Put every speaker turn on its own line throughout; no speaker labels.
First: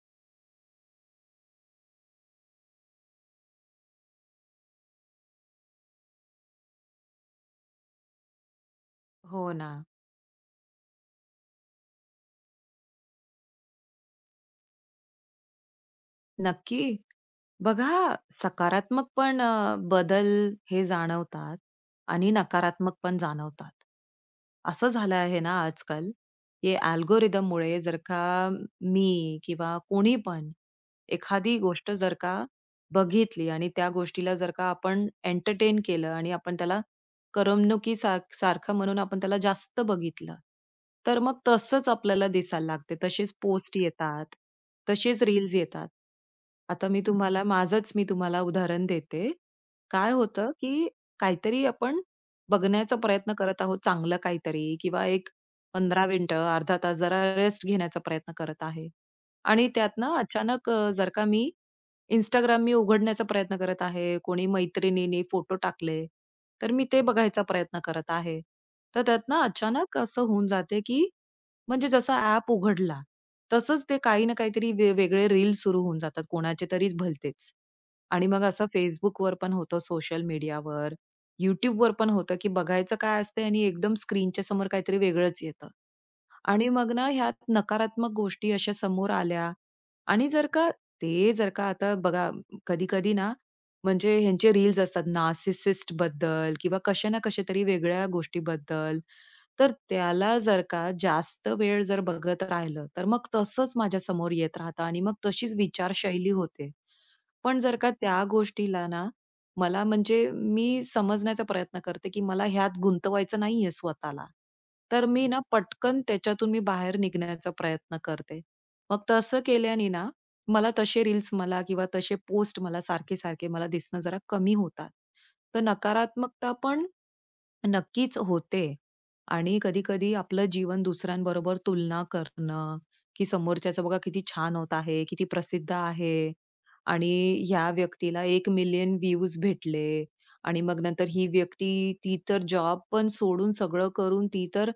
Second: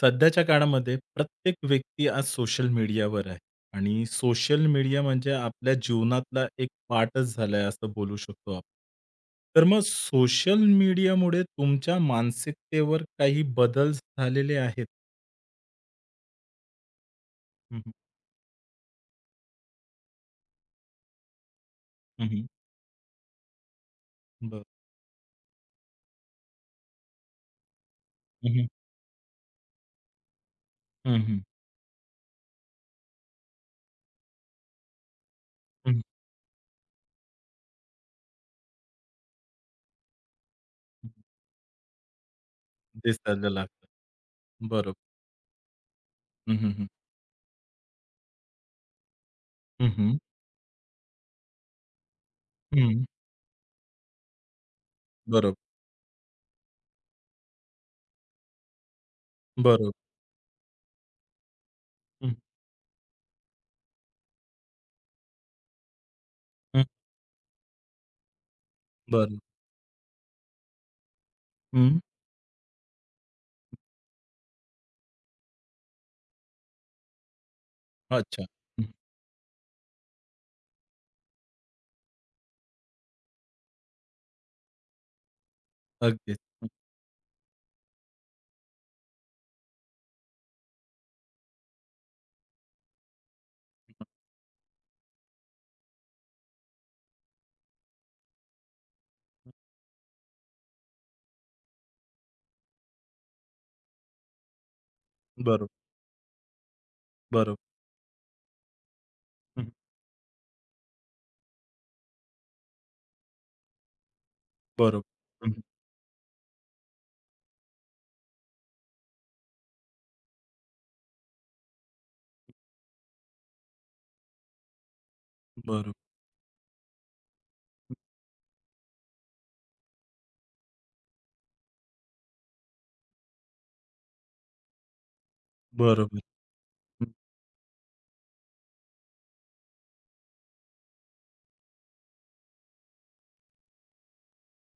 सध्याच्या काळामध्ये प्रत्येक व्यक्ती आज सोशल मीडियावर आहे आणि सोशल मीडिया म्हणजे आपल्या जीवनातला एक पार्टच झालाय असं बोलू शकतो आपण.
हो
तर
ना,
मग सोशल मीडियामुळे तुमच्या मानसिकतेवर काही बदल झालेले आहेत?
नक्की.
हं, हं.
बघा सकारात्मक पण बदल हे जाणवतात
हं,
आणि
हं.
नकारात्मक पण जाणवतात.
बरं.
असं झालं आहे ना आजकाल, हे अल्गोरिथममुळे जर का
हं, हं.
मी किंवा कोणी पण
हं,
एखादी गोष्ट जर का बघितली आणि त्या गोष्टीला जर का आपण एंटरटेन केलं आणि आपण त्याला करमणुकीसा सारखं म्हणून आपण त्याला जास्त बघितलं, तर मग तसंच आपल्याला दिसायला लागते. तसेच
दिसायला
पोस्ट
लागतं.
येतात,
बरोबर.
तसेच रील्स येतात.
हं, हं, हं.
आता मी तुम्हाला उदाहरण देते. काय
हं,
होतं, की काहीतरी आपण बघण्याचा प्रयत्न करत आहोत चांगलं काहीतरी किंवा एक
बरोबर,
15 मिनिटं, अर्धा तास जरा रेस्ट घेण्याचा प्रयत्न करत आहे आणि
बरोबर.
त्यातनं अचानक जर का मी
हं,
इंस्टाग्राम मी उघडण्याचा प्रयत्न करत आहे. कोणी मैत्रिणीने फोटो टाकले, तर
हं.
मी ते बघायचा प्रयत्न करत आहे. तर
बरं.
त्यातनं अचानक असं होऊन जाते, की म्हणजे
हं.
जसा ॲप उघडला, तसंच ते काही ना काहीतरी वेगळे रील्स सुरू होऊन जातात कोणाचे तरीच भलतेच. आणि मग
अच्छा.
असं
हं.
Facebookवर पण होतं, सोशल मीडियावर, YouTubeवर पण होतं, की बघायचं काय असते आणि एकदम स्क्रीनच्या समोर काहीतरी वेगळंच येतं.
अगदीच. हं,
आणि मग ना ह्यात नकारात्मक गोष्टी अशा समोर आल्या आणि जर का ते जर का आता बघा कधी-कधी ना म्हणजे ह्यांचे रील्स असतात नार्सिसिस्ट बद्दल किंवा कशा ना कशा तरी वेगळ्या गोष्टीबद्दल. तर त्याला जर का जास्त वेळ जर बघत राहिलं, तर मग तसंच माझ्यासमोर येत राहतं आणि मग तशीच
बरोबर,
विचारशैली होते.
बरोबर.
पण जर का त्या गोष्टीला ना मला म्हणजे मी समजण्याचा प्रयत्न करते, की मला ह्यात गुंतवायचं नाहीये स्वतःला. तर
बरोबर.
मी ना
हं,
पटकन त्याच्यातून मी बाहेर निघण्याचा प्रयत्न करते. मग तसं केल्याने ना, मला तसे रील्स मला किंवा तसे पोस्ट मला सारखे-सारखे मला दिसणं जरा कमी होतात. तर
बरोबर.
नकारात्मकता पण नक्कीच होते. आणि कधी-कधी आपलं जीवन दुसऱ्यांबरोबर तुलना करणं, की समोरच्याचं बघा किती छान होत आहे, किती प्रसिद्ध आहे
बरोबर. हं,
आणि ह्या व्यक्तीला 1,000,000 व्ह्यूज भेटले आणि मग नंतर ही व्यक्ती ती तर जॉब पण सोडून सगळं करून ती तर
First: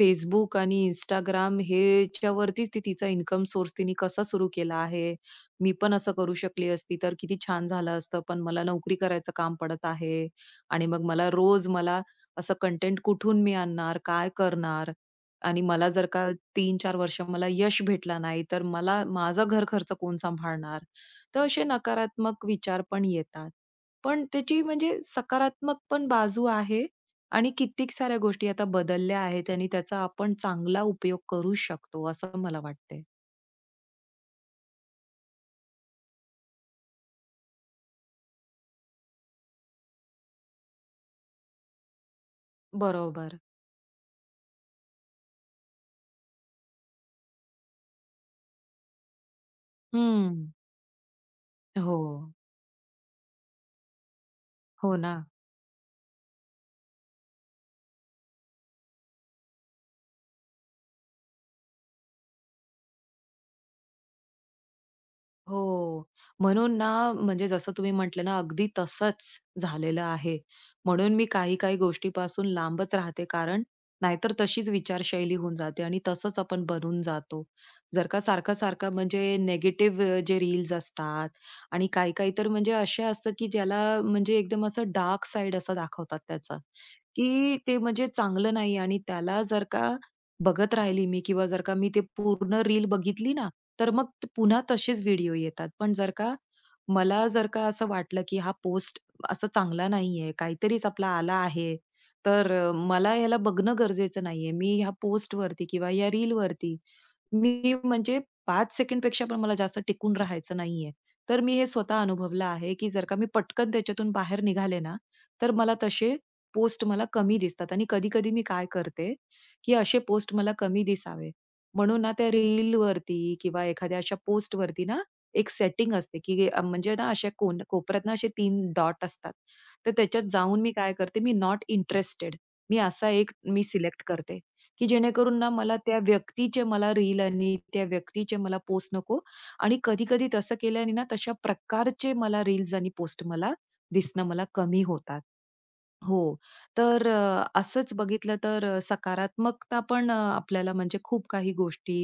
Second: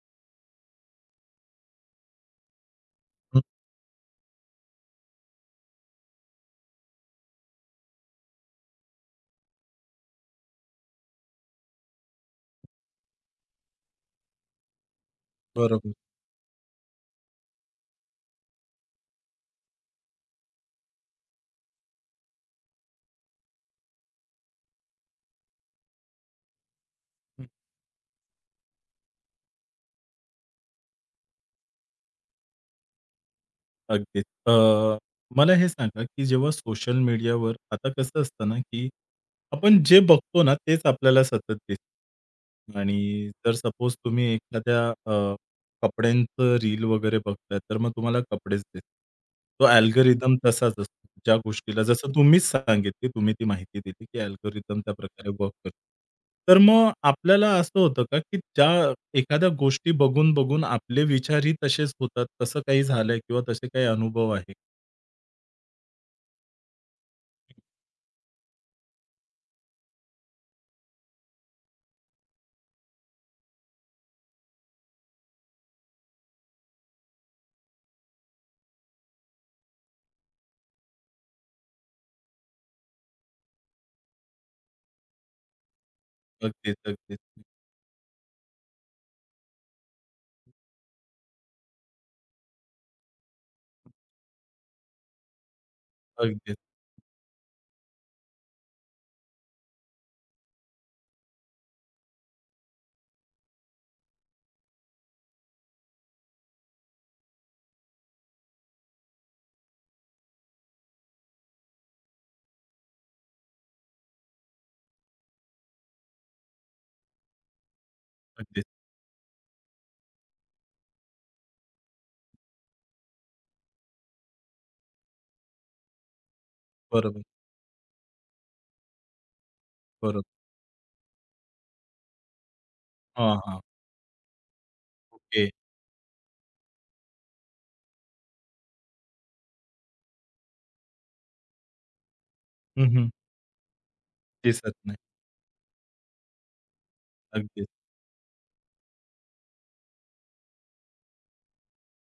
Facebook आणि Instagram ह्याच्यावरतीच ती तिचा
हं,
इन्कम सोर्स तिने कसा सुरू केला आहे. मी पण असं करू शकली असती तर किती छान झालं असतं, पण मला नोकरी करायचं काम पडत आहे आणि मग मला रोज मला असं कंटेंट कुठून मी आणणार, काय करणार? आणि मला
बरोबर.
जर का 3-4 वर्ष मला यश भेटला नाही, तर मला माझा घरखर्च कोण सांभाळणार? तर असे नकारात्मक विचार पण येतात. पण त्याची म्हणजे सकारात्मक पण बाजू आहे
हं,
आणि कित्येक साऱ्या गोष्टी आता बदलल्या आहेत आणि त्याचा आपण चांगला उपयोग करू शकतो, असं मला वाटते.
अगदीच. मला हे सांगा, की जेव्हा सोशल मीडियावर आता कसं असतं ना, की आपण जे बघतो ना, तेच आपल्याला सतत दिसतं. आणि
बरोबर.
जर सपोज तुम्ही एखाद्या अ, कपड्यांचं रील वगैरे बघताय, तर मग तुम्हाला कपडेच दिसतील. तो अल्गोरिदम
हं.
तसाच असतो. ज्या गोष्टीला
हो.
जसं तुम्हीच सांगितली, तुम्ही ती माहिती दिली, की अल्गोरिदम त्या
हो ना.
प्रकारे वर्क करतो. तर मग आपल्याला असं होतं का, की ज्या एखाद्या गोष्टी बघून, बघून आपले विचारही तसेच होतात. तसं काही झालंय किंवा तसे काही अनुभव आहे?
हो. म्हणून ना, म्हणजे जसं तुम्ही म्हटले ना, अगदी तसंच झालेलं आहे. म्हणून मी काही-काही गोष्टीपासून लांबच राहते, कारण नाहीतर तशीच विचारशैली होऊन जाते आणि तसंच आपण बनून जातो. जर का सारखं-सारखं म्हणजे निगेटिव्ह जे रील्स असतात आणि काही-काही तर म्हणजे असे असतात, की ज्याला म्हणजे एकदम असं डार्क साइड असं दाखवतात त्याचं,
अगदीच, अगदीच,
की ते म्हणजे चांगलं नाही आणि त्याला जर का बघत राहिली मी किंवा जर का मी ते पूर्ण रील बघितली ना, तर मग पुन्हा तसेच व्हिडिओ येतात. पण जर का
अगदीच,
मला जर का असं वाटलं, की हा पोस्ट असा चांगला नाहीये, काहीतरीच आपला आला आहे, तर मला ह्याला बघणं गरजेचं नाहीये. मी ह्या पोस्टवरती किंवा या रीलवरती मी म्हणजे पाच सेकंडपेक्षा पण मला जास्त टिकून राहायचं नाहीये. तर मी हे स्वतः अनुभवलं आहे, की जर का मी पटकन त्याच्यातून बाहेर निघाले ना, तर मला तसे पोस्ट मला कमी दिसतात आणि कधी-कधी मी
अगदीच.
काय करते, की असे पोस्ट मला कमी दिसावे म्हणून ना त्या रीलवरती किंवा एखाद्या अशा पोस्टवरती ना एक सेटिंग असते, की म्हणजे ना
बरोबर,
अशा कोपऱ्यात ना असे 3 डॉट असतात. तर त्याच्यात
बरोबर.
जाऊन मी काय करते, मी नॉट इंटरेस्टेड मी असा एक
हां, हां.
मी सिलेक्ट करते. की जेणेकरून
ओके.
ना मला त्या व्यक्तीचे मला रील आणि त्या व्यक्तीचे मला पोस्ट नको आणि कधी-कधी तसं केल्याने ना तशा प्रकारचे मला रील्स
हं,
आणि
हं.
पोस्ट मला दिसणं मला
दिसत
कमी
नाही.
होतात. हो. तर
अगदीच.
असंच बघितलं तर सकारात्मकता पण आपल्याला म्हणजे खूप काही गोष्टी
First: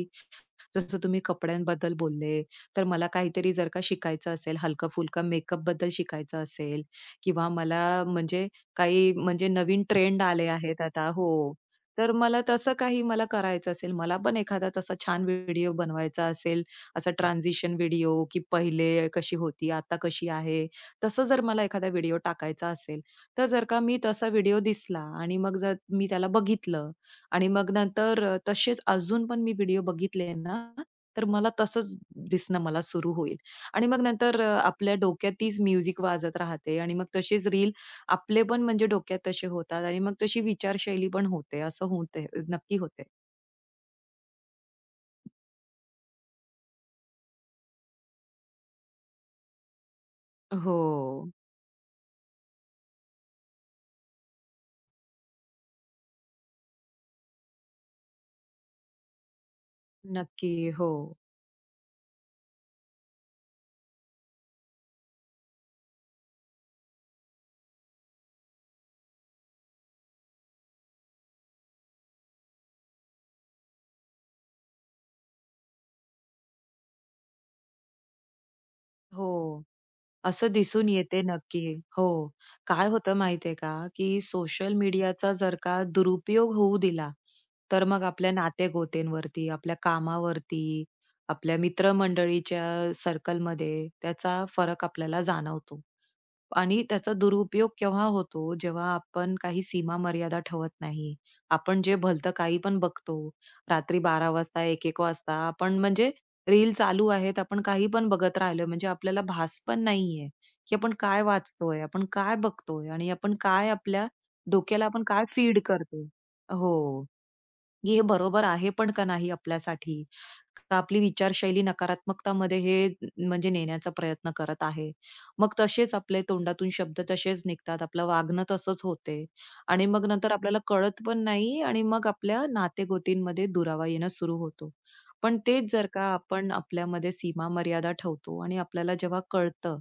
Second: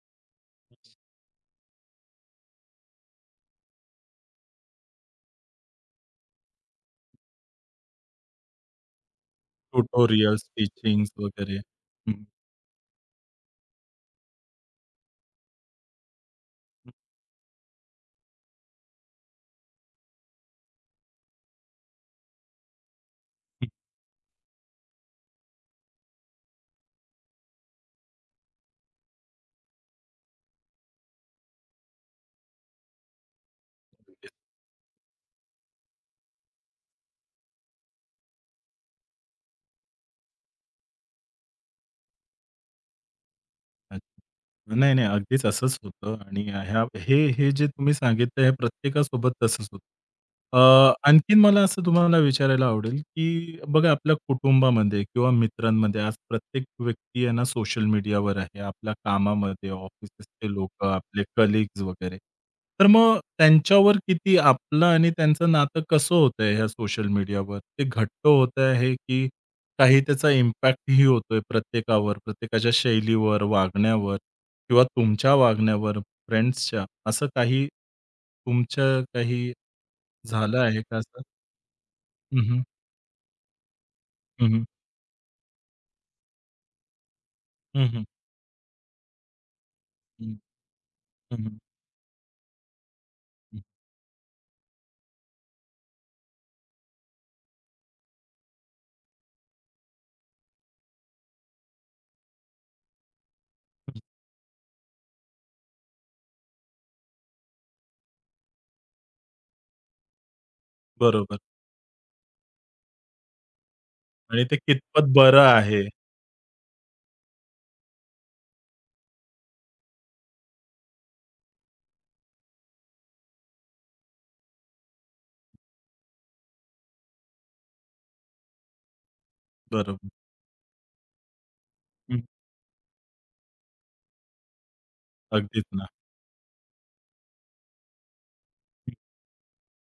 जसं तुम्ही कपड्यांबद्दल बोलले, तर मला काहीतरी जर का शिकायचं असेल, हलका-फुलका मेकअपबद्दल शिकायचं असेल किंवा मला म्हणजे काही म्हणजे नवीन ट्रेंड
ट्युटोरियल्स,
आले आहेत आता
टीचिंग्स
हो.
वगैरे.
तर
हं,
मला तसं काही मला करायचं असेल, मला पण एखादा तसा छान व्हिडिओ बनवायचा असेल, असा ट्रान्झिशन व्हिडिओ, की पहिले कशी होती, आता कशी आहे, तसं जर मला एखादा व्हिडिओ टाकायचा असेल, तर जर का मी तसा व्हिडिओ दिसला आणि मग जर मी त्याला बघितलं, आणि मग नंतर तसेच अजून पण मी व्हिडिओ बघितले ना, तर मला तसंच दिसणं मला सुरू होईल. आणि मग
हं.
नंतर आपल्या डोक्यात तीच म्युझिक वाजत राहते आणि मग तशीच रील आपले पण म्हणजे डोक्यात तसे होतात आणि मग तशी विचारशैली पण होते. असं होते नक्की होते.
अच्छा. नाही, नाही. अगदीच असंच होतं आणि ह्या हे हे जे तुम्ही सांगितलं हे प्रत्येकासोबत तसंच होतं.
हो.
आणखीन मला असं तुम्हाला विचारायला आवडेल, की बघा आपल्या कुटुंबामध्ये किंवा मित्रांमध्ये आज प्रत्येक व्यक्ती आहे ना सोशल मीडियावर आहे. आपल्या कामामध्ये, ऑफिसचे
नक्की. हो.
लोकं, आपले कलीग्स वगैरे. तर मग त्यांच्यावर किती आपलं आणि त्यांचं नातं कसं होतंय ह्या सोशल मीडियावर? ते घट्ट होत आहे की काही त्याचा इम्पॅक्टही होतोय प्रत्येकावर, प्रत्येकाच्या शैलीवर, वागण्यावर किंवा तुमच्या वागण्यावर, फ्रेंड्सच्या. असं काही तुमचं काही
हो. असं
झालं आहे
दिसून
का असं?
येते नक्की. हो.
हं, हं.
काय होतं माहितीये का, की
हं, हं.
सोशल मीडियाचा जर का दुरुपयोग होऊ दिला तर
हं,
मग
हं.
आपल्या नाते-गोतेवरती, आपल्या
हं,
कामावरती,
हं,
आपल्या
हं.
मित्रमंडळीच्या सर्कलमध्ये त्याचा फरक आपल्याला जाणवतो. आणि त्याचा दुरुपयोग केव्हा होतो, जेव्हा आपण काही सीमा मर्यादा ठेवत नाही. आपण जे भलतं काही पण बघतो. रात्री बारा वाजता, 1-1 वाजता आपण म्हणजे रील चालू आहेत, आपण काही पण बघत राहिलोय म्हणजे आपल्याला भास पण नाहीये, की आपण काय
बरोबर
वाचतोय, आपण काय बघतोय आणि आपण काय आपल्या
आणि ते
डोक्याला आपण
कितपत
काय
बरं
फीड
आहे.
करतोय. हो. की हे बरोबर आहे पण का नाही आपल्यासाठी? का आपली विचारशैली नकारात्मकतामध्ये हे म्हणजे नेण्याचा प्रयत्न करत आहे. मग तसेच आपले तोंडातून शब्द तसेच निघतात. आपलं वागणं तसंच होते आणि मग
बरोबर.
नंतर आपल्याला कळत पण नाही आणि मग
हं.
आपल्या नातेगोतींमध्ये दुरावा येणं सुरू होतो. पण
अगदीच
तेच जर
ना.
का आपण आपल्यामध्ये सीमा मर्यादा ठेवतो आणि
हं,
आपल्याला जेव्हा कळतं,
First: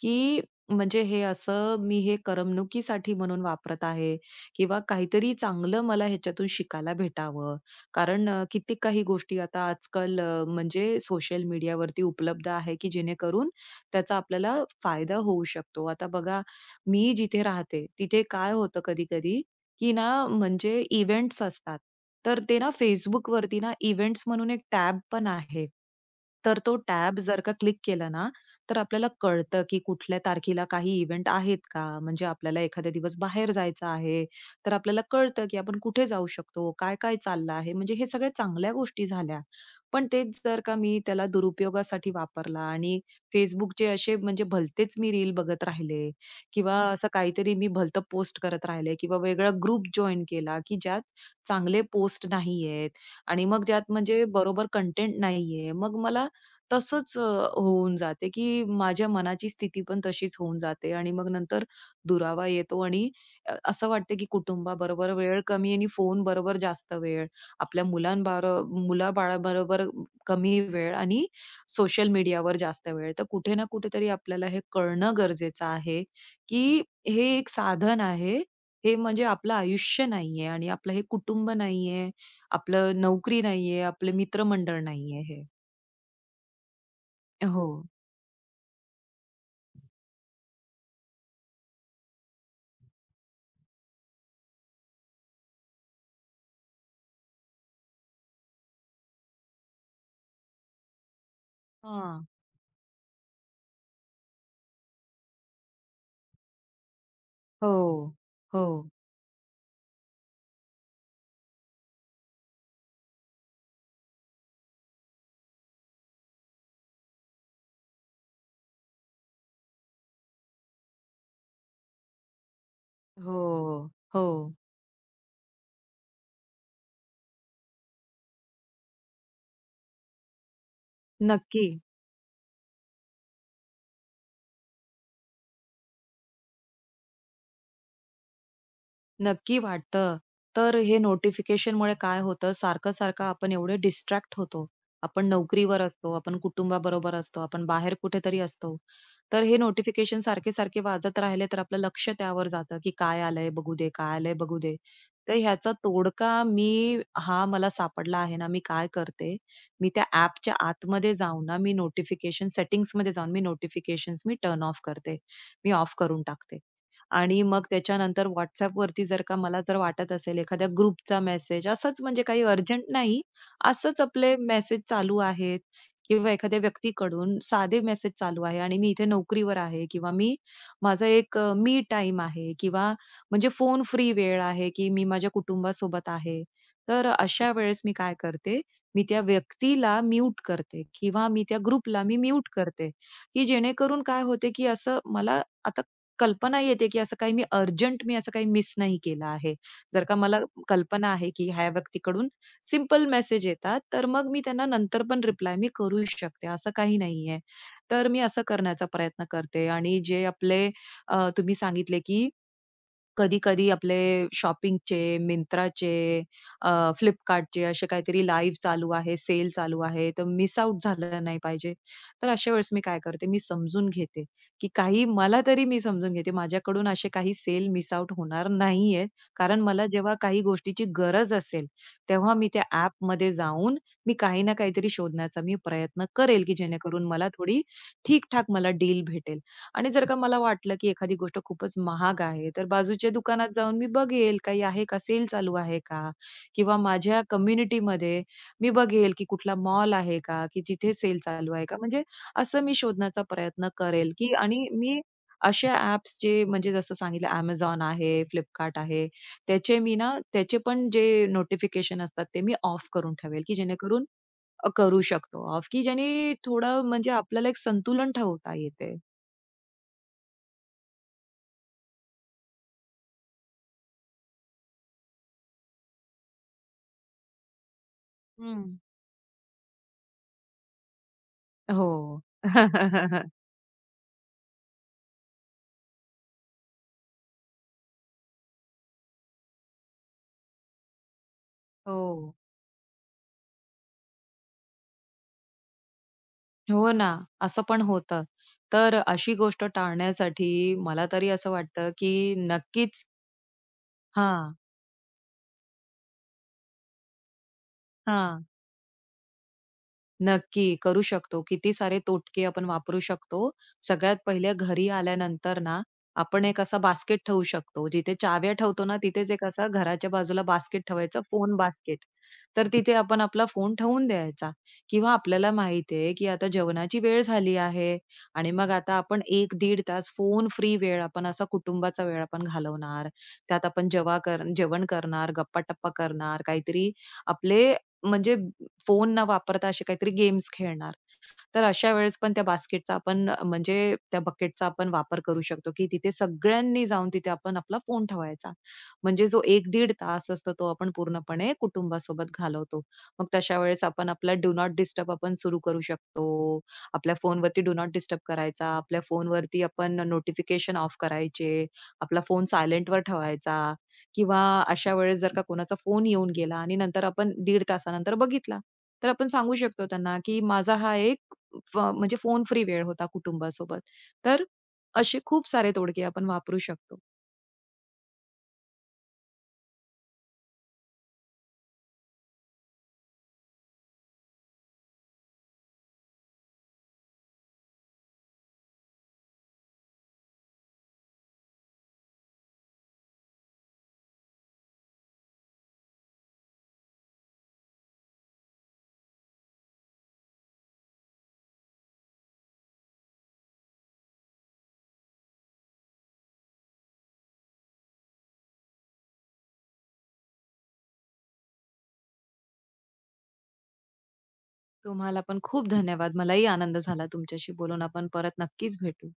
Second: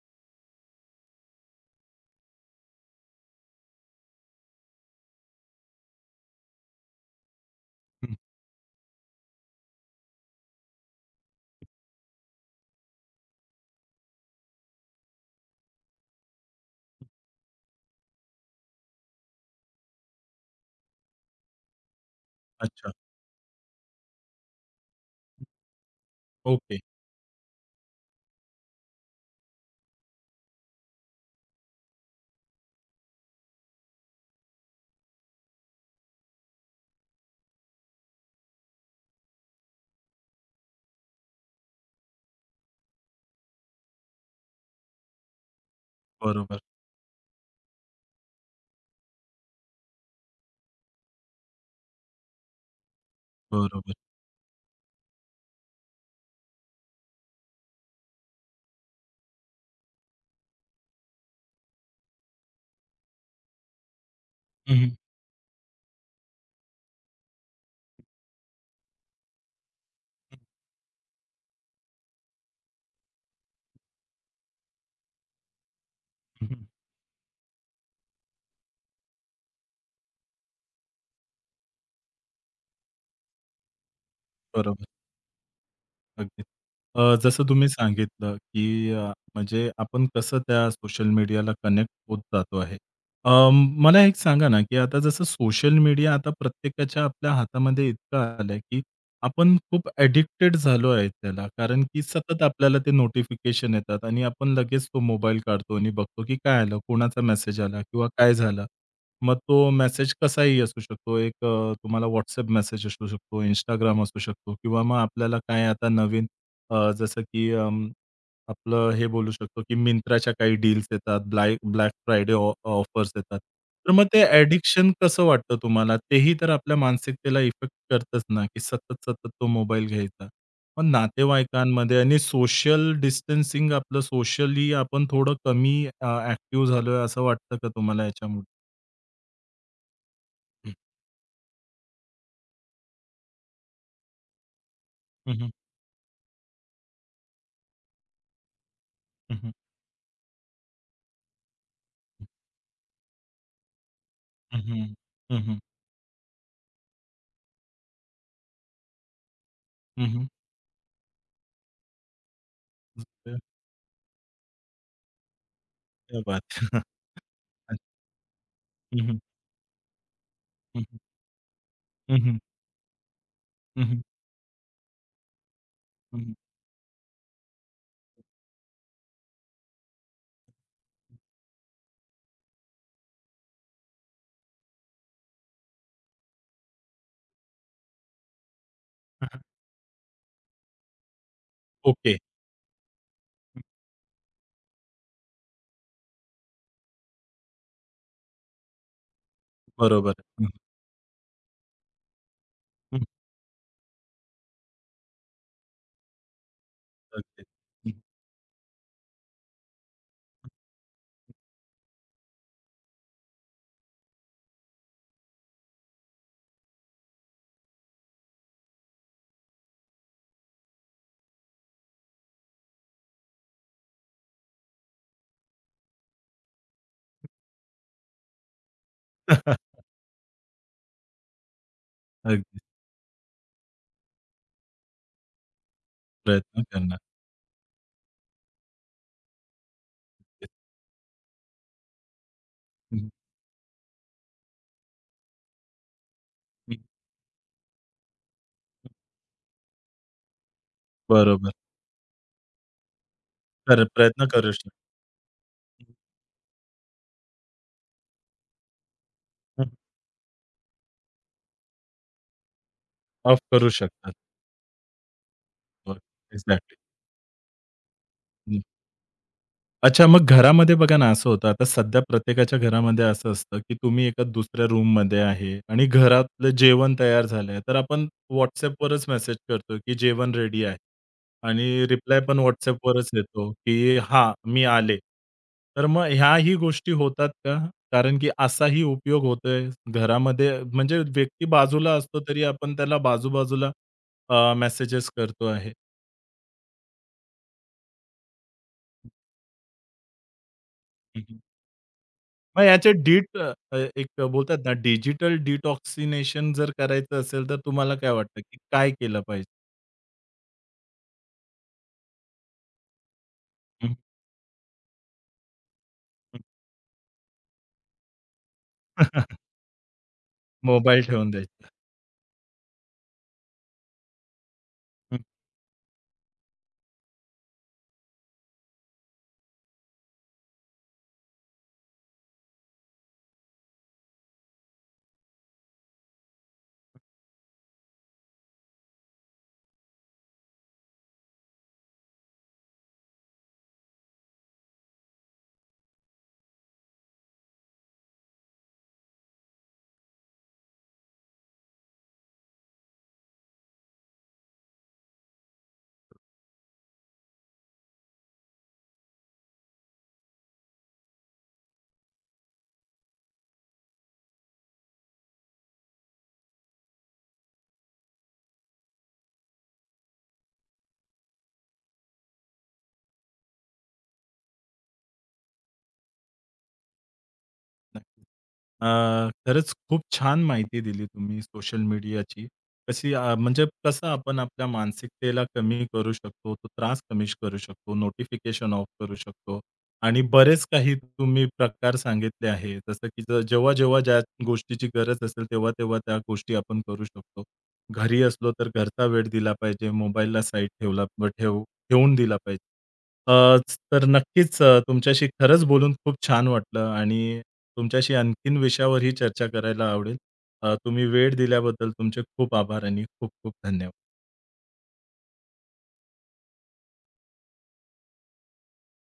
की म्हणजे हे असं मी हे करमणुकीसाठी म्हणून वापरत आहे किंवा काहीतरी चांगलं मला ह्याच्यातून शिकायला भेटावं.
हं.
कारण कित्येक काही गोष्टी आता आजकाल म्हणजे सोशल मीडियावरती उपलब्ध आहे, की जेणेकरून त्याचा आपल्याला फायदा होऊ शकतो. आता बघा, मी जिथे राहते तिथे काय होतं कधी-कधी, की ना म्हणजे इव्हेंट्स असतात. तर ते ना
अच्छा.
Facebookवरती ना इव्हेंट्स म्हणून एक टॅब पण आहे. तर तो
ओके.
टॅब जर का क्लिक केला ना, तर आपल्याला कळतं, की कुठल्या तारखेला काही इव्हेंट आहेत का? म्हणजे आपल्याला एखादा दिवस बाहेर जायचं आहे, तर आपल्याला कळतं, की आपण कुठे जाऊ शकतो, काय-काय चाललं आहे. म्हणजे हे सगळ्या चांगल्या गोष्टी झाल्या. पण तेच जर का मी त्याला दुरुपयोगासाठी वापरला आणि Facebookचे असे म्हणजे भलतेच मी रील बघत राहिले
बरोबर,
किंवा असं काहीतरी मी भलतं पोस्ट करत राहिले किंवा वेगळा ग्रुप जॉइन केला, की ज्यात चांगले पोस्ट नाहीयेत आणि मग ज्यात
बरोबर.
म्हणजे बरोबर कंटेंट नाहीये. मग मला तसंच होऊन जाते, की माझ्या मनाची स्थिती पण तशीच होऊन जाते आणि मग नंतर दुरावा येतो आणि असं वाटतं, की
हं, हं.
कुटुंबाबरोबर वेळ कमी आणि फोनबरोबर जास्त वेळ, आपल्या मुलाबाळाबरोबर
हं,
कमी वेळ आणि सोशल मीडियावर जास्त वेळ. तर कुठे ना कुठेतरी आपल्याला हे कळणं गरजेचं आहे,
हं. हं.
की हे एक साधन आहे. हे म्हणजे आपलं आयुष्य नाहीये आणि आपलं हे कुटुंब नाहीये, आपलं नोकरी नाहीये, आपले मित्रमंडळ
बरोबर.
नाहीये हे.
अगदी. जसं
हो.
तुम्ही सांगितलं, की म्हणजे आपण कसं त्या सोशल मीडियाला कनेक्ट होत जातो आहे. अ, मला एक सांगा ना, की आता जसं सोशल मीडिया आता प्रत्येकाच्या आपल्या हातामध्ये इतकं आलंय, की आपण खूप ॲडिक्टेड झालो आहे त्याला. कारण की
हां.
सतत आपल्याला ते नोटिफिकेशन येतात आणि आपण लगेच तो मोबाईल काढतो आणि बघतो, की काय आलं, कोणाचा मेसेज आला किंवा
हो,
काय
हो,
झालं. मग तो मेसेज कसाही असू शकतो. एक तुम्हाला WhatsApp मेसेज असू शकतो, Instagram असू शकतो किंवा मग आपल्याला काय आता नवीन जसं की आपलं हे बोलू शकतो, की Myntraच्या काही डील्स येतात, Black Friday ऑफर्स
हो,
येतात.
हो.
तर मग ते
हो.
ॲडिक्शन कसं वाटतं तुम्हाला? तेही तर आपल्या मानसिकतेला इफेक्ट करतंच ना, की सतत-सतत तो मोबाईल घ्यायचा. मग
नक्की.
नातेवाईकांमध्ये आणि सोशल डिस्टन्सिंग आपलं सोशली आपण थोडं कमी अ, झालोय असं वाटतं का तुम्हाला याच्यामुळे?
नक्की वाटतं. तर हे नोटिफिकेशनमुळे काय होतं, सारखं-सारखं आपण एवढे डिस्ट्रॅक्ट होतो. आपण
Mmh mh.
नोकरीवर असतो, आपण कुटुंबाबरोबर असतो, आपण बाहेर कुठेतरी असतो. तर
Mmh
हे नोटिफिकेशन सारखे-सारखे वाजत राहिले, तर आपलं लक्ष त्यावर जातं, की काय आलंय बघू दे, काय आलंय बघू दे.
Mhm.
तर
Mhm.
ह्याचा तोडगा मी हा मला सापडला आहे ना, मी काय करते, मी त्या
Mhm.
ॲपच्या आतमध्ये जाऊन ना, मी नोटिफिकेशन सेटिंग्जमध्ये जाऊन
Super.
मी नोटिफिकेशन्स मी टर्न ऑफ करते. मी ऑफ
क्या
करून
बात
टाकते.
है.
आणि मग त्याच्यानंतर WhatsAppवरती
हं, हं.
जर का मला जर वाटत असेल एखाद्या
हं, हं.
ग्रुपचा मेसेज असंच
हं,
म्हणजे
हं.
काही अर्जंट नाही,
हं,
असंच आपले मेसेज चालू आहेत किंवा
हं.
एखाद्या व्यक्तीकडून साधे मेसेज चालू आहे आणि मी इथे नोकरीवर आहे किंवा मी माझा एक मी टाईम आहे किंवा म्हणजे फोन फ्री वेळ आहे, की मी माझ्या कुटुंबासोबत आहे. तर अशा वेळेस मी काय करते, मी त्या
हां.
व्यक्तीला म्यूट करते किंवा मी त्या ग्रुपला
ओके.
मी म्यूट करते, की जेणेकरून काय होते, की असं मला आता कल्पना येते, की असं काही मी अर्जंट मी असं काही मिस नाही केलं आहे. जर
बरोबर.
का मला
हं,
कल्पना आहे, की ह्या व्यक्तीकडून
हं.
सिंपल मेसेज येतात, तर मग मी त्यांना नंतर पण रिप्लाय मी करू शकते, असं काही नाहीये.
अगदीच. हं.
तर मी असं करण्याचा प्रयत्न करते आणि जे आपले तुम्ही सांगितले, की कधी-कधी आपले शॉपिंगचे, Myntraचे, अ, Flipkartचे असे काहीतरी लाईव्ह चालू आहे, सेल चालू आहे, तर मिस आउट झालं नाही पाहिजे. तर अशा वेळेस मी काय करते, मी समजून घेते, की काही मला तरी मी समजून घेते, माझ्याकडून असे काही सेल मिस आउट होणार नाहीये.
अगदीच.
कारण मला जेव्हा काही गोष्टीची गरज असेल, तेव्हा मी त्या ॲपमध्ये जाऊन मी काही ना काहीतरी शोधण्याचा मी प्रयत्न करेल, की
प्रयत्न करणार.
जेणेकरून मला थोडी ठीक मला डील भेटेल. आणि जर का मला वाटलं, की एखादी गोष्ट खूपच महाग आहे, तर
हं, हं.
बाजूच्या दुकानात जाऊन मी बघेल काही आहे का, सेल चालू आहे का? किंवा माझ्या कम्युनिटीमध्ये मी बघेल, की कुठला मॉल आहे का, की जिथे सेल
बरोबर.
चालू आहे का? म्हणजे असं मी शोधण्याचा प्रयत्न
खरं
करेल,
प्रयत्न
की
करू
आणि
शकतो.
मी अशा ॲप्स जे म्हणजे जसं सांगितलं Amazon आहे, Flipkart आहे, त्याचे मी ना त्याचे पण जे नोटिफिकेशन असतात ते मी ऑफ करून
ऑफ
ठेवेल, की
करू
जेणेकरून
शकतात.
करू शकतो ऑफ, की
हो.
ज्याने
एक्झॅक्टली.
थोडं म्हणजे आपल्याला एक संतुलन ठेवता येते.
अच्छा, मग घरामध्ये बघा ना, असं होतं आता सध्या प्रत्येकाच्या घरामध्ये असं असतं, की तुम्ही एका दुसऱ्या रूममध्ये आहे आणि घरातलं जेवण तयार झालंय, तर आपण WhatsAppवरच मेसेज करतो, की जेवण रेडी आहे आणि रिप्लाय
हो.
पण WhatsAppवरच येतो, की "हां, मी आले." तर मग ह्याही गोष्टी होतात का? कारण की असाही उपयोग होतोय घरामध्ये म्हणजे व्यक्ती बाजूला असतो,
हो.
तरी आपण त्याला बाजू-बाजूला मेसेजेस करतो
हो ना, असं पण होतं. तर
आहे.
अशी गोष्ट टाळण्यासाठी मला तरी असं वाटतं, की
मग याचे
नक्कीच
एक
हां,
बोलतात ना, डिजिटल डिटॉक्सिनेशन जर करायचं असेल, तर तुम्हाला काय वाटतं,
हां.
की काय केलं पाहिजे?
नक्की, करू शकतो. किती सारे तोटके आपण वापरू शकतो.
हं,
सगळ्यात पहिले घरी आल्यानंतर ना,
हं.
आपण एक असा बास्केट ठेवू शकतो. जिथे चाव्या ठेवतो ना, तिथेच एक असा घराच्या बाजूला बास्केट
मोबाईल
ठेवायचं,
ठेवून
फोन
द्यायचा.
बास्केट. तर तिथे आपण आपला फोन ठेवून द्यायचा किंवा आपल्याला माहिती आहे, की आता जेवणाची वेळ झाली आहे आणि मग आता आपण 1-1.5 तास फोन फ्री वेळ आपण असा कुटुंबाचा वेळ आपण घालवणार. त्यात आपण जेवा कर जेवण करणार, गप्पा-टप्पा करणार, काहीतरी आपले म्हणजे फोन न वापरता असे काहीतरी गेम्स खेळणार. तर अशा वेळेस पण त्या बास्केटचा आपण म्हणजे त्या बकेटचा आपण वापर करू शकतो, की तिथे सगळ्यांनी जाऊन तिथे आपण आपला फोन ठेवायचा. म्हणजे जो एक दीड तास असतो तो आपण पूर्णपणे कुटुंबासोबत घालवतो. मग तशा वेळेस आपण आपला डू नॉट डिस्टर्ब आपण सुरू करू शकतो. आपल्या फोनवरती डू नॉट डिस्टर्ब करायचा. आपल्या फोनवरती आपण नोटिफिकेशन ऑफ करायचे. आपला फोन सायलेंटवर ठेवायचा किंवा अशा वेळेस जर का कोणाचा फोन येऊन गेला आणि नंतर आपण 1.30 तासानंतर बघितला, तर आपण सांगू शकतो त्यांना, की माझा हा एक फ म्हणजे फोन फ्री वेळ होता कुटुंबासोबत. तर असे खूप सारे तोडगे आपण वापरू शकतो.
नक्कीच. अ, खरंच खूप छान माहिती दिली तुम्ही सोशल मीडियाची. कशी म्हणजे कसं आपण आपल्या मानसिकतेला कमी करू शकतो, तो त्रास कमी करू शकतो, नोटिफिकेशन ऑफ करू शकतो आणि बरेच काही तुम्ही प्रकार सांगितले आहे. जसं की जेव्हा-जेव्हा ज्या गोष्टीची गरज असेल, तेव्हा-तेव्हा त्या गोष्टी आपण करू शकतो. घरी असलो तर घरचा वेळ दिला पाहिजे, मोबाईलला साईड ठेवला ठेव ठेवून दिला पाहिजे. अ, तर नक्कीच तुमच्याशी खरंच बोलून खूप छान वाटलं आणि तुमच्याशी आणखीन विषयावरही चर्चा करायला आवडेल. तुम्ही वेळ दिल्याबद्दल तुमचे खूप आभार आणि खूप खूप धन्यवाद.
तुम्हाला पण खूप धन्यवाद. मलाही आनंद झाला तुमच्याशी बोलून. आपण परत नक्कीच भेटू.